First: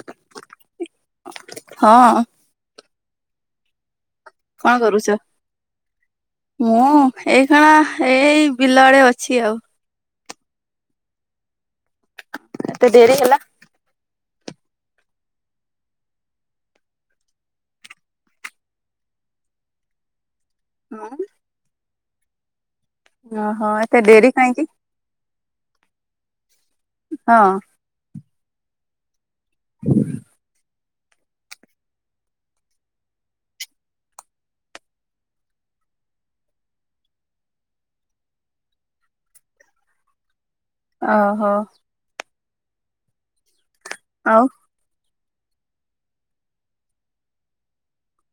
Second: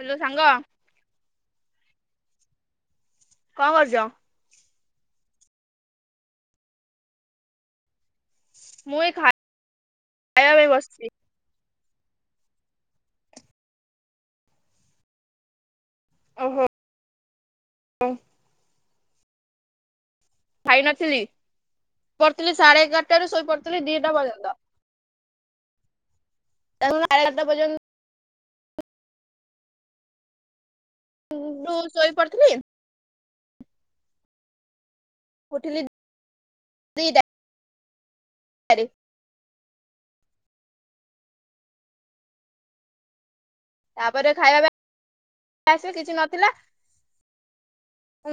Hello ସାଙ୍ଗ। ହଁ। କଣ କରୁଛ? କଣ କରୁଛ? ମୁଁ ଏଇ ଖେଣା ଏଇ ବିଲ ମୁଁ ଆଡେ ଏଇ ଅଛି ଆଉ। ଖାଇବା ପାଇଁ ବସିଛି। ଏତେ ଡେରି ହେଲା? ଓ ହୋ, ହଁ। ଖାଇନଥିଲି ପଢୁଥିଲି ସାଢେ ଏଗାରଟାରୁ ଶୋଇ ଓହୋ ପଡିଥିଲି ଏତେ ଦିଟା ଡେରି ପର୍ଯ୍ୟନ୍ତ। କାହିଁକି? ତାପରେ ସାଢ଼େ ହଁ ଏଗାରଟା ପର୍ଯ୍ୟନ୍ତ [unintelligible] [inaudible] ଶୋଇ ପଡ଼ିଥିଲି। ଉଠିଲି ଦି ଟା ଟାରେ। ଓହୋ। ତାପରେ ଆଉ ଖାଇବା ପାଇଁ ଆସିଲି କିଛି ନଥିଲା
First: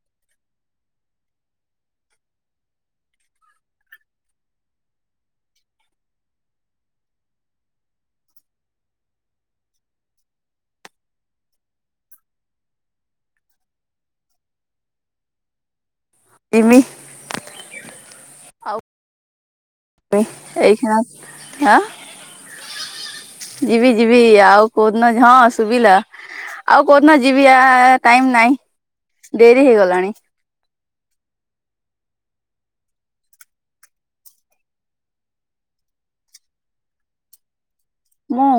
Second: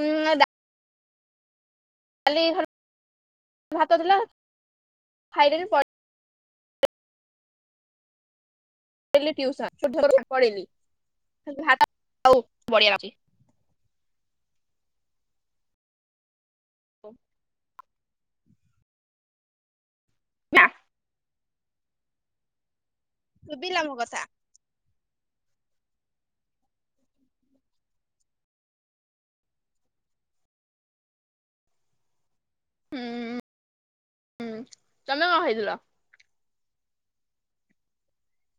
ଉଁ [inaudible] [inaudible] ଭାତ ଥିଲା ଖାଇଦେଲି ପଳେଇଲି। ଯାଇଥିଲି ଟିଉସନ [unintelligible] [unintelligible] [unintelligible] ନା ଏଇ ଖେନା ଆଁ ଶୁଭିଲା ମୋ ଯିବି କଥା? ଯିବି ଆଉ କୋଉଦିନ ହଁ ଶୁଭିଲା, ଆଉ କୋଉଦିନ ଯିବି ଆ ଟାଇମ ନାହିଁ। ଡେରି ହେଇଗଲାଣି। ହୁଁ, ତମେ କଣ ଖାଇଥିଲ? ମୁଁ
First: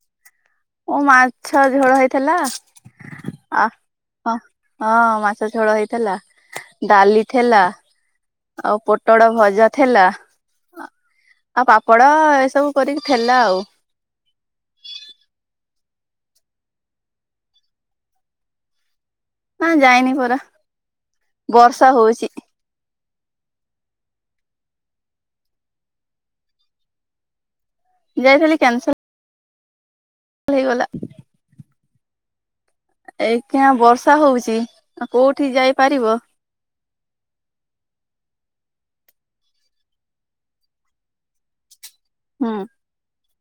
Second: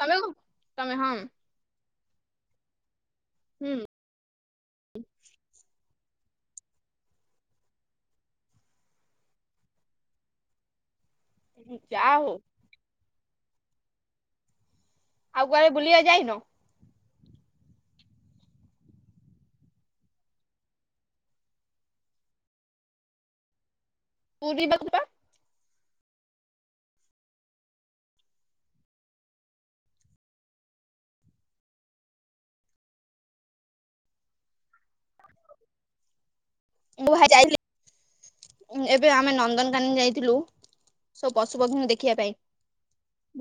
ତମେ କଣ? ତମେ ମୋର ହଁ ମାଛ ଝୋଳ ହେଇଥିଲା ଆ ହୁଁ ହଁ ହଁ ମାଛ ଝୋଳ ହେଇଥିଲା, ଡାଲି ଥେଲା ଆଉ ପୋଟଳ ଭଜା ଥିଲା, ଆ ଆଉ ପାପଡ଼ ଯାହା ହଉ ଏସବୁ କରିକି ଥିଲା ଆଉ। ଆଉ କୁଆଡେ ବୁଲିବାକୁ ଯାଇନୁ? ନା ଯାଇନି ପରା, ବର୍ଷା ହଉଛି। ପୁରି [unintelligible] ଯାଇଥିଲି କ୍ୟାନସେଲ ହେଇଗଲା। ଏଇଖେନା ବର୍ଷା ହଉଛି, ଆଉ କୋଉଠି ଯାଇପାରିବ? ମୁଁ ବା ଯାଇଥିଲି ଏବେ ଆମେ ନନ୍ଦନକାନ ଯାଇଥିଲୁ ସବୁ ପଶୁପକ୍ଷୀଙ୍କୁ ଦେଖ ଦେଖିବା ପାଇଁ ହୁଁ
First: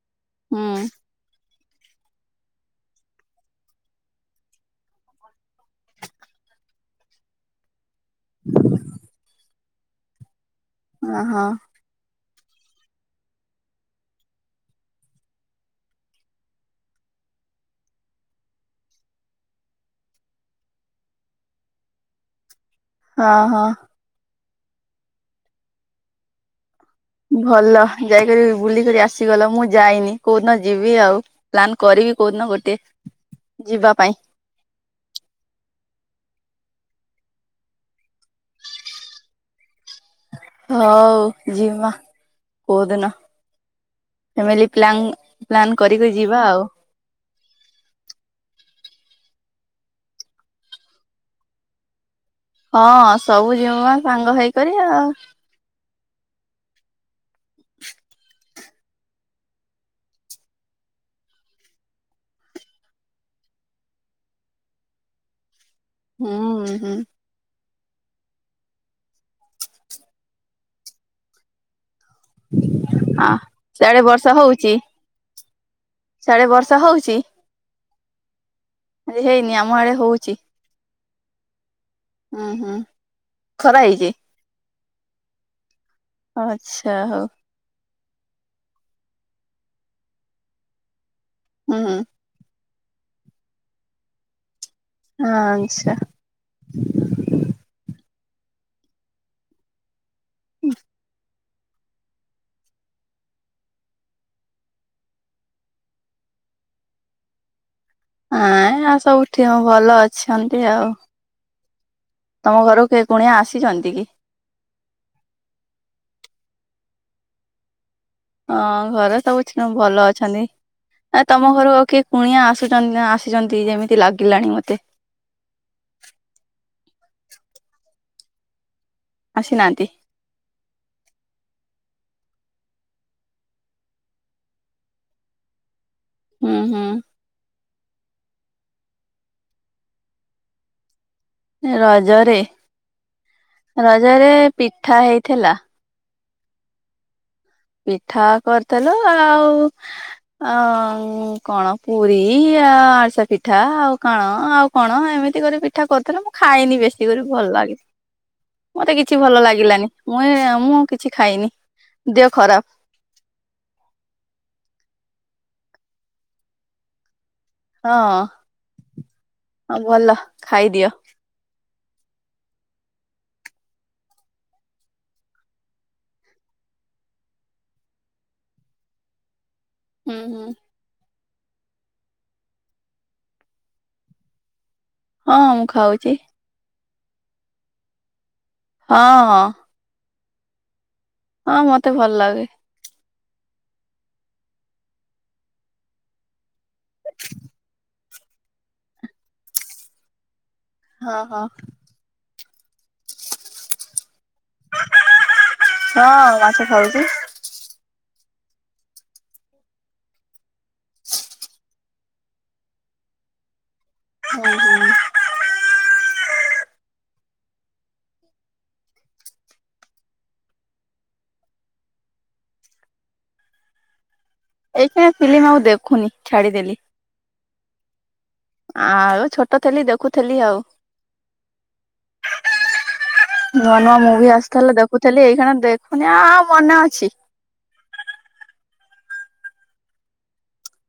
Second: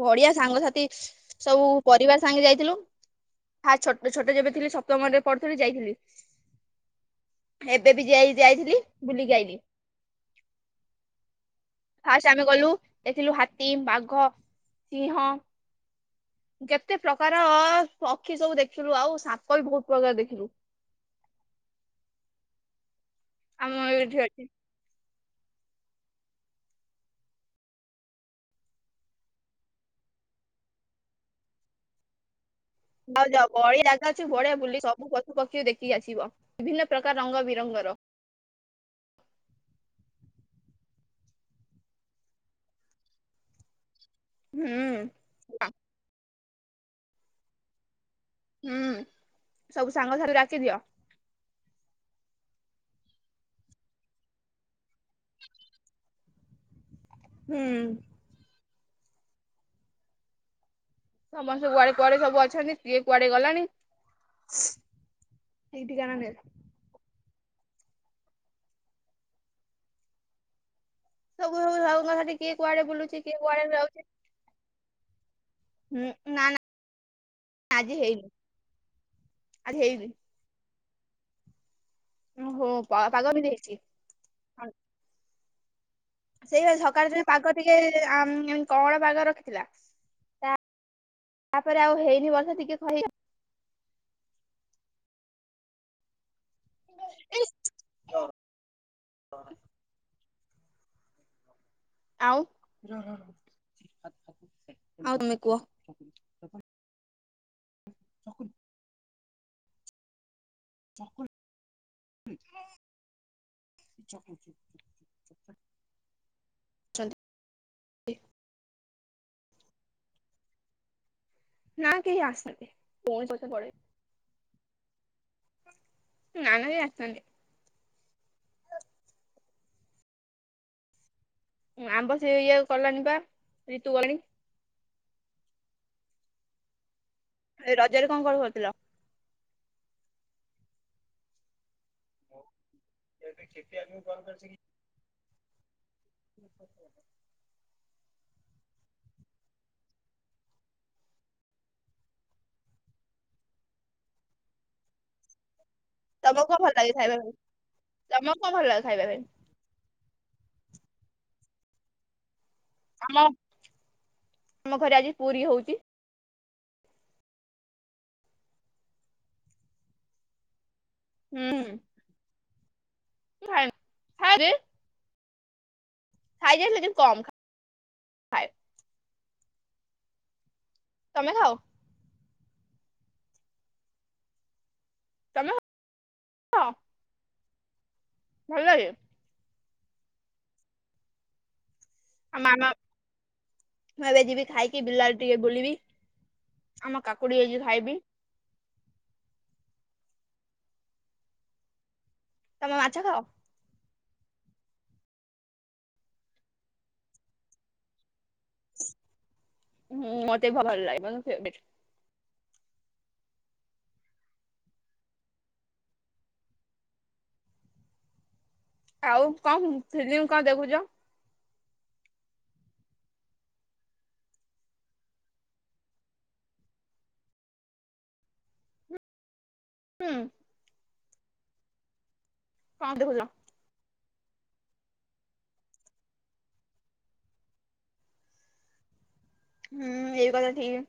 ବଢିଆ ହୁଁ ସାଙ୍ଗସାଥି ସବୁ ପରିବାର ସାଙ୍ଗେ ଯାଇଥିଲୁ। ଫାର୍ଷ୍ଟ ଛୋଟ ଛୋଟ ଯେବେ ଥିଲି ସପ୍ତମରେ ପଢୁଥିଲି ଯାଇଥିଲି। ଏବେ ବି ଯାଇ-ଯାଇଥିଲି ବୁଲିକି ଆଇଲି। ଅ ହଁ। ଫାଷ୍ଟ ଆମେ ଗଲୁ ଦେଖିଲୁ ହାତୀ, ବାଘ, ସିଂହ କେତେ ପ୍ରକାର ପକ୍ଷୀ ସବୁ ଦେଖିଲୁ ଆଉ ସାପ ବି ବହୁତ ପ୍ରକାର ଦେଖିଲୁ। ହଁ ହଁ। ମୁଁ ଏଇଠି ଅଛି। ଭଲ ଯାଇକରି ବୁଲିକରି ଆସିଗଲ, ମୁଁ ଯାଇନି କୋଉଦିନ ଯିବି ଆଉ। ପ୍ଲାନ କରିକି କଉଦିନ ଗୋଟେ। ଯାଓ ଯାଓ ବଢିଆ ଯିବା ଜାଗା ପାଇଁ ଅଛି ବଢିଆ ବୁଲି ସବୁକ ପଶୁ ପକ୍ଷୀ ଦେଖି ଆସିବ, ବିଭିନ୍ନ ପ୍ରକାର ରଙ୍ଗ ବିରଙ୍ଗର। ହଉ ଜିମା କୋଉଦିନ ହୁଁ ଏମିଲିପ୍ନାଙ୍ଗ। ପ୍ଲାନ୍ କରିକି ଯିବା ଆଉ। ହୁଁ ସବୁ ସାଙ୍ଗ [unintelligible] ଡାକିଦିଅ। ହଁ ସବୁ ଯିବ ମା ସାଙ୍ଗ ହେଇକରି ଆଉ। ହୁଁ। ସମସ୍ତେ କୁଆଡେ କୁଆଡେ ସବୁ ଅଛନ୍ତି କିଏ କୁଆଡେ ଗଲାଣି। ଠିକ୍ ଠିକଣା ନାହିଁ। ହୁଁ ହ ସବୁ ସବୁ ସାଙ୍ଗସାଥି ସାଥିକିଏ କୁଆଡେ ବୁଲୁଛି କିଏ କୁଆଡେ ଯାଉଛି। ସହ ହୋଉଛି। ହୁଁ ନା ନା ଆଜି ହେଇନି। ଆଜିହେଇନି ଆଜି ଆମ ଆଡେ ହେଇନି ହଉଛି। ହୁଁ ଓ ହୋ ହୁଁ ପାଗ କେମିତି ହେଇଛି? ସେଇଆ ଆଚ୍ଛା ସକାଳ ଦିନ ହଉ ପାଗ ଟିକେ ଆଃ କଅଣ ପାଗ ରଖିଥିଲା ତା ତାପରେ ହୁଁ ଆଉ ହେଇନି ବର୍ଷା ଟିକେ କହି ହଁ ଆଚ୍ଛା। [unintelligible] [unintelligible] ଆଉ ହଁ ହଁ ଆଉ ତମେ କୁହ। ହଁ ଆ ସବୁଠି ଭଲ ଅଛନ୍ତି ଆଉ। [inaudible] ତମ ଘର କେ କୁଣିଆ ଆସିଛନ୍ତି କି? [inaudible] ହଁ-ଅ-ଅ-ଅ ଘରେ ସବୁଛି ଭଲ ଅଛନ୍ତି। ଆ ତମ ଘରକୁ ନା କିଏ କେହି କୁଣିଆ ଆସିନାହାନ୍ତି ଆସୁଛନ ପୁଣି ପଛ ଆସିଛନ୍ତି ପଡେ ଯେମିତି ଲାଗିଲାଣି ମତେ। ନା ନା ଇଏ ଆସିନାହାନ୍ତି। ଆସି ନାହାନ୍ତି? ଆମ୍ବ ସିଏ ଇଏ କଲାଣି ବା ରିତୁ ଗଲାଣୀ। ହୁଁ ହୁଁ। ଏ ରଜରେ କଣ କଣ କରିଥିଲ? ଏ ରଜରେ ରଜରେ ପିଠା ହେଇଥିଲା। [inaudible] ପିଠା କରିଥିଲା ଆ-ଆ-ଆଉ ଆ-ଆ-ଉଁ କଣ ପୁରୀ, ଆ ଆରିସା ପିଠା ଆଉ କଣ ଆଉ କଣ ଏମିତି କରି ପି ପିଠା କରିଥିଲା ମୁଁ ତମକୁ କଣ ଭଲ ଖାଇନି ଲାଗେ ବେଶୀ ଖାଇବା କରି ପାଇଁ ଭଲ ଲାଗେନି ତମକୁ କଣ ଭଲ ଲାଗେ ମତେ ଖାଇବା କିଛି ପାଇଁ ଭଲ ଲାଗିଲାନି। ମୁଁ ଏ-ଏ ମୁଁ କିଛି ଖାଇନି। ଦେହ ଖରାପ। ଆମ ଆମ ଘରେ ଆଜି ପୁରୀ ହଉଛି। ହଁ-ଅ-ଅ ହଁ ଭଲ ଖାଇଦିଅ। ହୁଁ ମୁଁ ଖାଏନି ଆରେ ଖାଇକି ଆସିଲେ ଯେମିତି କମ ଖା ହୁଁ ହୁଁ। ତମେ ଖଅ? ହଁ ମୁଁ ଖାଉଛି। ହଁ। ଭଲ ହେ ହଁ ହଁ। ହଁ ମତେ ଭଲ ଆଉ ଲାଗେ। ମାମା ମୁଁ ଏବେ ଯିବି ଖାଇକି ବିଲ ଆଡେ ଟିକେ ବୁଲିବି। ଆମ କାକୁଡି ହେଇଛି ଖାଇବି। ହଁ ହଁ। ତମେ ମାଛ ଖାଅ? ହଁ ମାଛ ଖାଉଛି। ହୁଁ ମତେ ବି ଭଲ୍ ଲାଗେ ମୋର୍ ଫେବ୍ରେଟ୍। [unintelligible] ଆଉ କଣ ଫିଲ୍ମ୍ କଣ ଦେଖୁଚ? ଏଇଥି ପାଇଁ ଫିଲ୍ମ୍ ଆଉ ଦେଖୁନି ଛାଡ଼ିଦେଲି। ଆ-ଆଉ ଛୋଟ ଥିଲି ଦେଖୁ ହୁଁ ଥିଲି ଆଉ। କଣ ଦେଖୁଥିଲ? ନୂଆ ନୂଆ ମୁଭି ଆସୁଥେଲା ଦେଖୁଥେଲି ଏଇଖେନା ଦେଖୁନି ଆ-ଆଉ ମନେ ଅଛି। ହୁଁ-ଉ-ଉ ଏଇ କଥା ଠିକ୍।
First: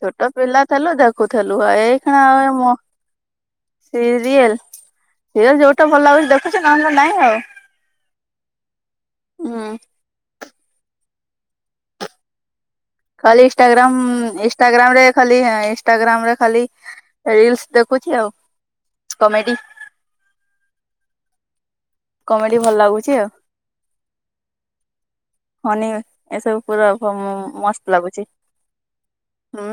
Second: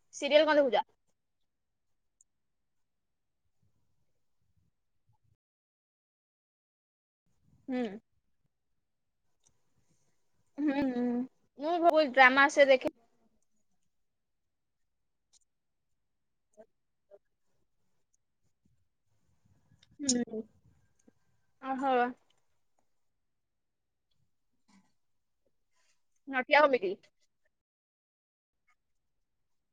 ଛୋଟ ପିଲା ଥେଲୁ ଦେଖୁ ଥେଲୁ ଆ ଏଇଖେନା-ଆ-ଆ ଏ ମନ ସିରିଏଲ୍ ସିରିଏଲ୍ ଯୋଉଟା ଭଲ୍ ଲାଗୁଛି ଦେଖୁଛି ନହେଲେ ନାହିଁ ଆଉ। ହୁଁ। ହୁଁ। ହୁଁଁ ହୁଁ ମୁଁ ବହୁତ୍ ଡ୍ରାମା ସେ ଦେଖେ। ଖାଲି ଇନଷ୍ଟାଗ୍ରାମ୍-ଅ-ଅ ଇନଷ୍ଟାଗ୍ରାମ୍ ରେ ଖାଲି ଏ ଇନଷ୍ଟାଗ୍ରାମ୍ ରେ ଖାଲି ରିଲ୍ସ ଦେଖୁଛି ଆଉ କମେଡି। ହୁଁ ଆଃ ହଁ। କମେଡି ଭଲ୍ ଲାଗୁଛି ଆଉ ଅନେଇ ନଟିଆ ଏସବୁ ପୁରା କମିଟି ହଁ ମମ୍ ମସ୍ତ୍ ଲାଗୁଚି ହୁଁ।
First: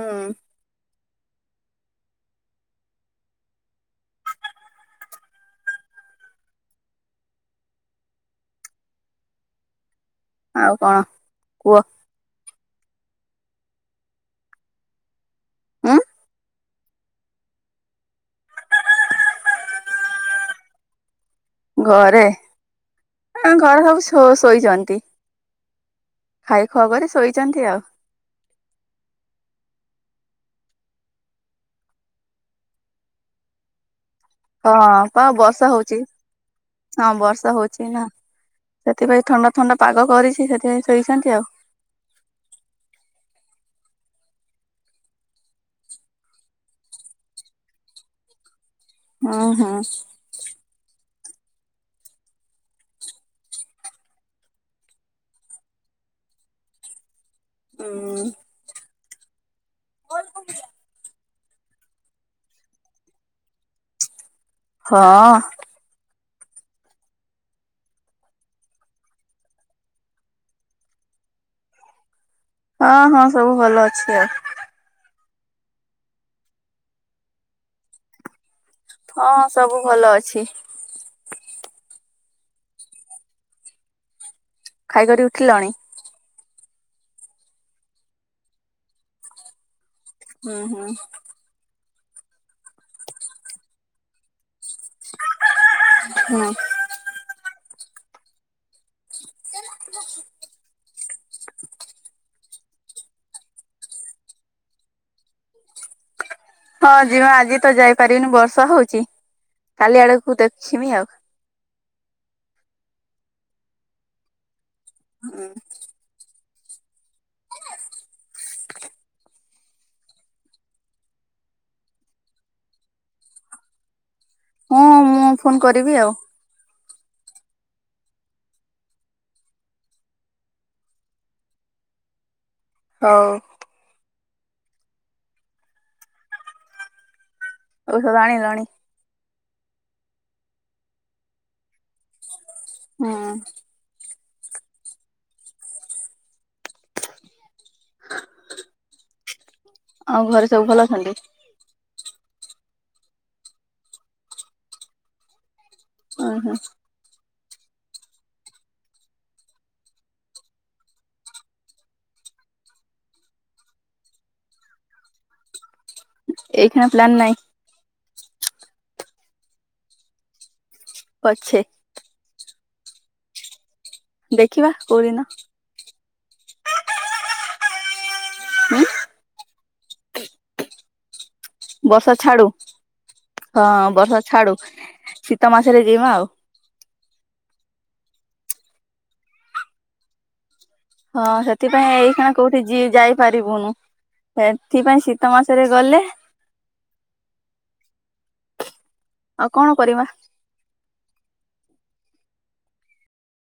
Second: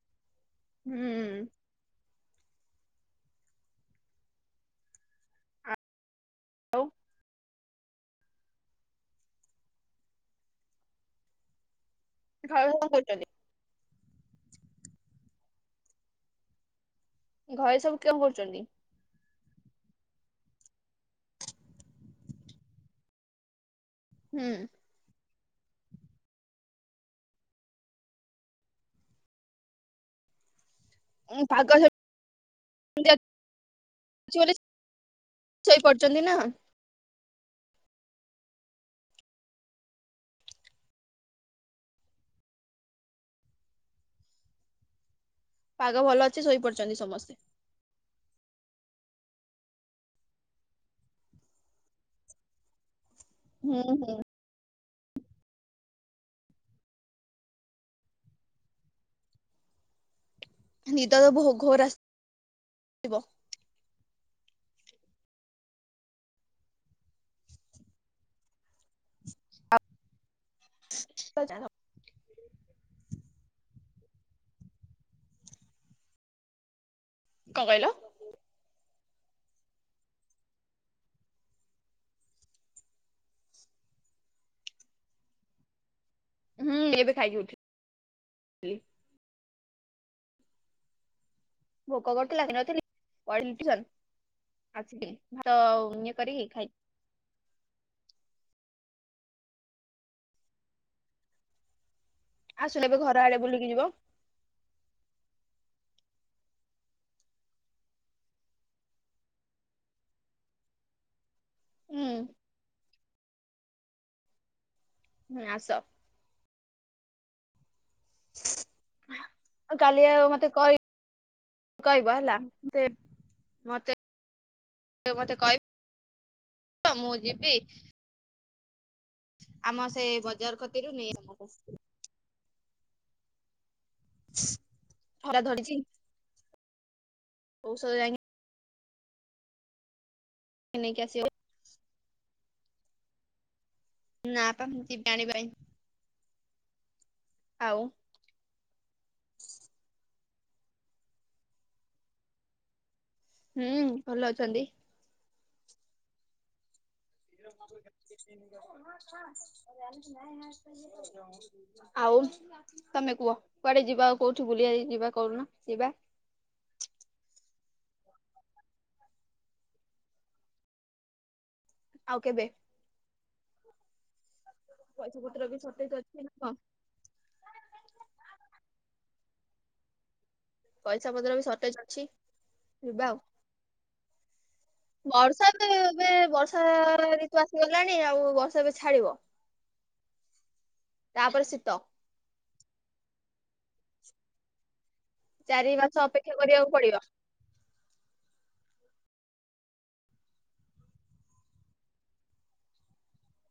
ହୁଁ। ଆଉ ଆଉ କଣ କୁହ? [inaudible] ଆଁ ଘରେ ସବୁ କେଣ କରୁଚନ୍ତି? [unintelligible] ଘରେ ଆଁ ଘରେ ସବୁ ଶୋ ହୁଁ ଶୋଇଛନ୍ତି। ଖାଇ ଖୁଆ କରି ଶୋଇଚନ୍ତି ଆଉ। ହୁଁ ପାଗ ସେମିତି ଅଛି। ବୋଲି ହଁ ପା ବର୍ଷା ହଉଚି। ଶୋଇପଡିଛନ୍ତି ନା ହଁ ବର୍ଷା ହଉଛି ନା ସେଥିପାଇଁ ଥଣ୍ଡା ଥଣ୍ଡା ପାଗ କରିଛି ସେଥିପାଇଁ ଶୋଇଛନ୍ତି ଆଉ ପାଗ ଭଲ ଅଛି ଶୋଇ ପଡିଛନ୍ତି ସମସ୍ତେ। ହଁ ହଁ। ହୁଁ ହୁଁ। ଉଁ [inaudible] ନିଦ ତ ବୋହ୍ ଘୋର୍ ଆସିଥିବ। ହଁ। ଯିବା ଯାହା ହଉ ହଁ ହଁ ସବୁ ଭଲ ଅଛି ଆଉ କଣ କହିଲ? ହଁ ସବୁ ଭଲ ଅଛି। ଖାଇ କରି ଉଠିଲଣି? ହୁଁ ଏବେ ଖାଇକି ଉଠିଲି। ହୁଁ ହୁଁ। ହଁ [inaudible] [unintelligible] ଆସିଲେ ବି ଘର ଆଡେ ବୁଲିକି ଯିବ। ହଁ ଯିମା ଆଜି ତ ଯାଇପାରିବିନି ବର୍ଷା ହଉଛି କାଲି ଆଡକୁ ଦେଖିମି ଆଉ ହୁଁ। ହୁଁ ଆସ। ଆଉ କାଲି ଆଉ ମତେ କହି କଇବ ହେଲା ସେ ମତେ ହଁ ମୁଁ ମତେ ଫୋନ କରିବି ଆଉ କଇବ ମୁଁ ଯିବି ଆମ ସେ ବଜାର କତିରୁ ନେଇ ଆମକୁ ଅ ଖରା ଧରିଛି। ଔଷଧ ଆଣିଲଣି। ଏ ନେଇକି ଆସିବେ। ହଁ। ନା ପା ଯିବି ଆଣିବା ପାଇଁ। ଆଉ ଆଉ ଘରେ ସବୁ ଭଲ ଅଛନ୍ତି? ହୁଁ ଭଲ ଅଛନ୍ତି। ଅହ। ନାଇଁ ଆଉ ତମେ କୁହ କୁଆଡେ ଯିବା ଆଉ କୋଉଠି ବୁଲିବା ଯିବା କହୁନ ଯିବା? ଏ ଖିଣା ପ୍ଲାନ ନାଇଁ। ପଛେ। ଆଉ କେବେ। ଦେଖିବା। କୋଉଦିନ ପଇସା ପତ୍ର ବି ସଟଜେ ଅଛି ନା କଣ। ହୁଁ। ପଇସା ପତ୍ର ବି ସ ସଟେଜ୍ ଅଛି ବର୍ଷା ଛାଡୁ। ଯିବା ଆଉ ହଁ ବର୍ଷା ଛାଡୁ ଶୀତ ବର୍ଷା ତ ମାସରେ ଯିବା ଆଉ ଏବେବର୍ଷା ବର୍ଷା ଋତୁ ଆସିଗଲାଣି ଆଉ ବର୍ଷା ଏବେ ଛାଡିବ। ହଁ ତାପରେ ଶୀତ ସେଥିପାଇଁ ଏଇ ଖେଣା କୋଉଠି ଯି ଯାଇପାରିବୁନୁ ସେଥିପାଇଁ ସି ଚାରି ମାସ ଅପେକ୍ଷା କରିବାକୁ ପଡିବ। ଆଉ କଣ କରିବା।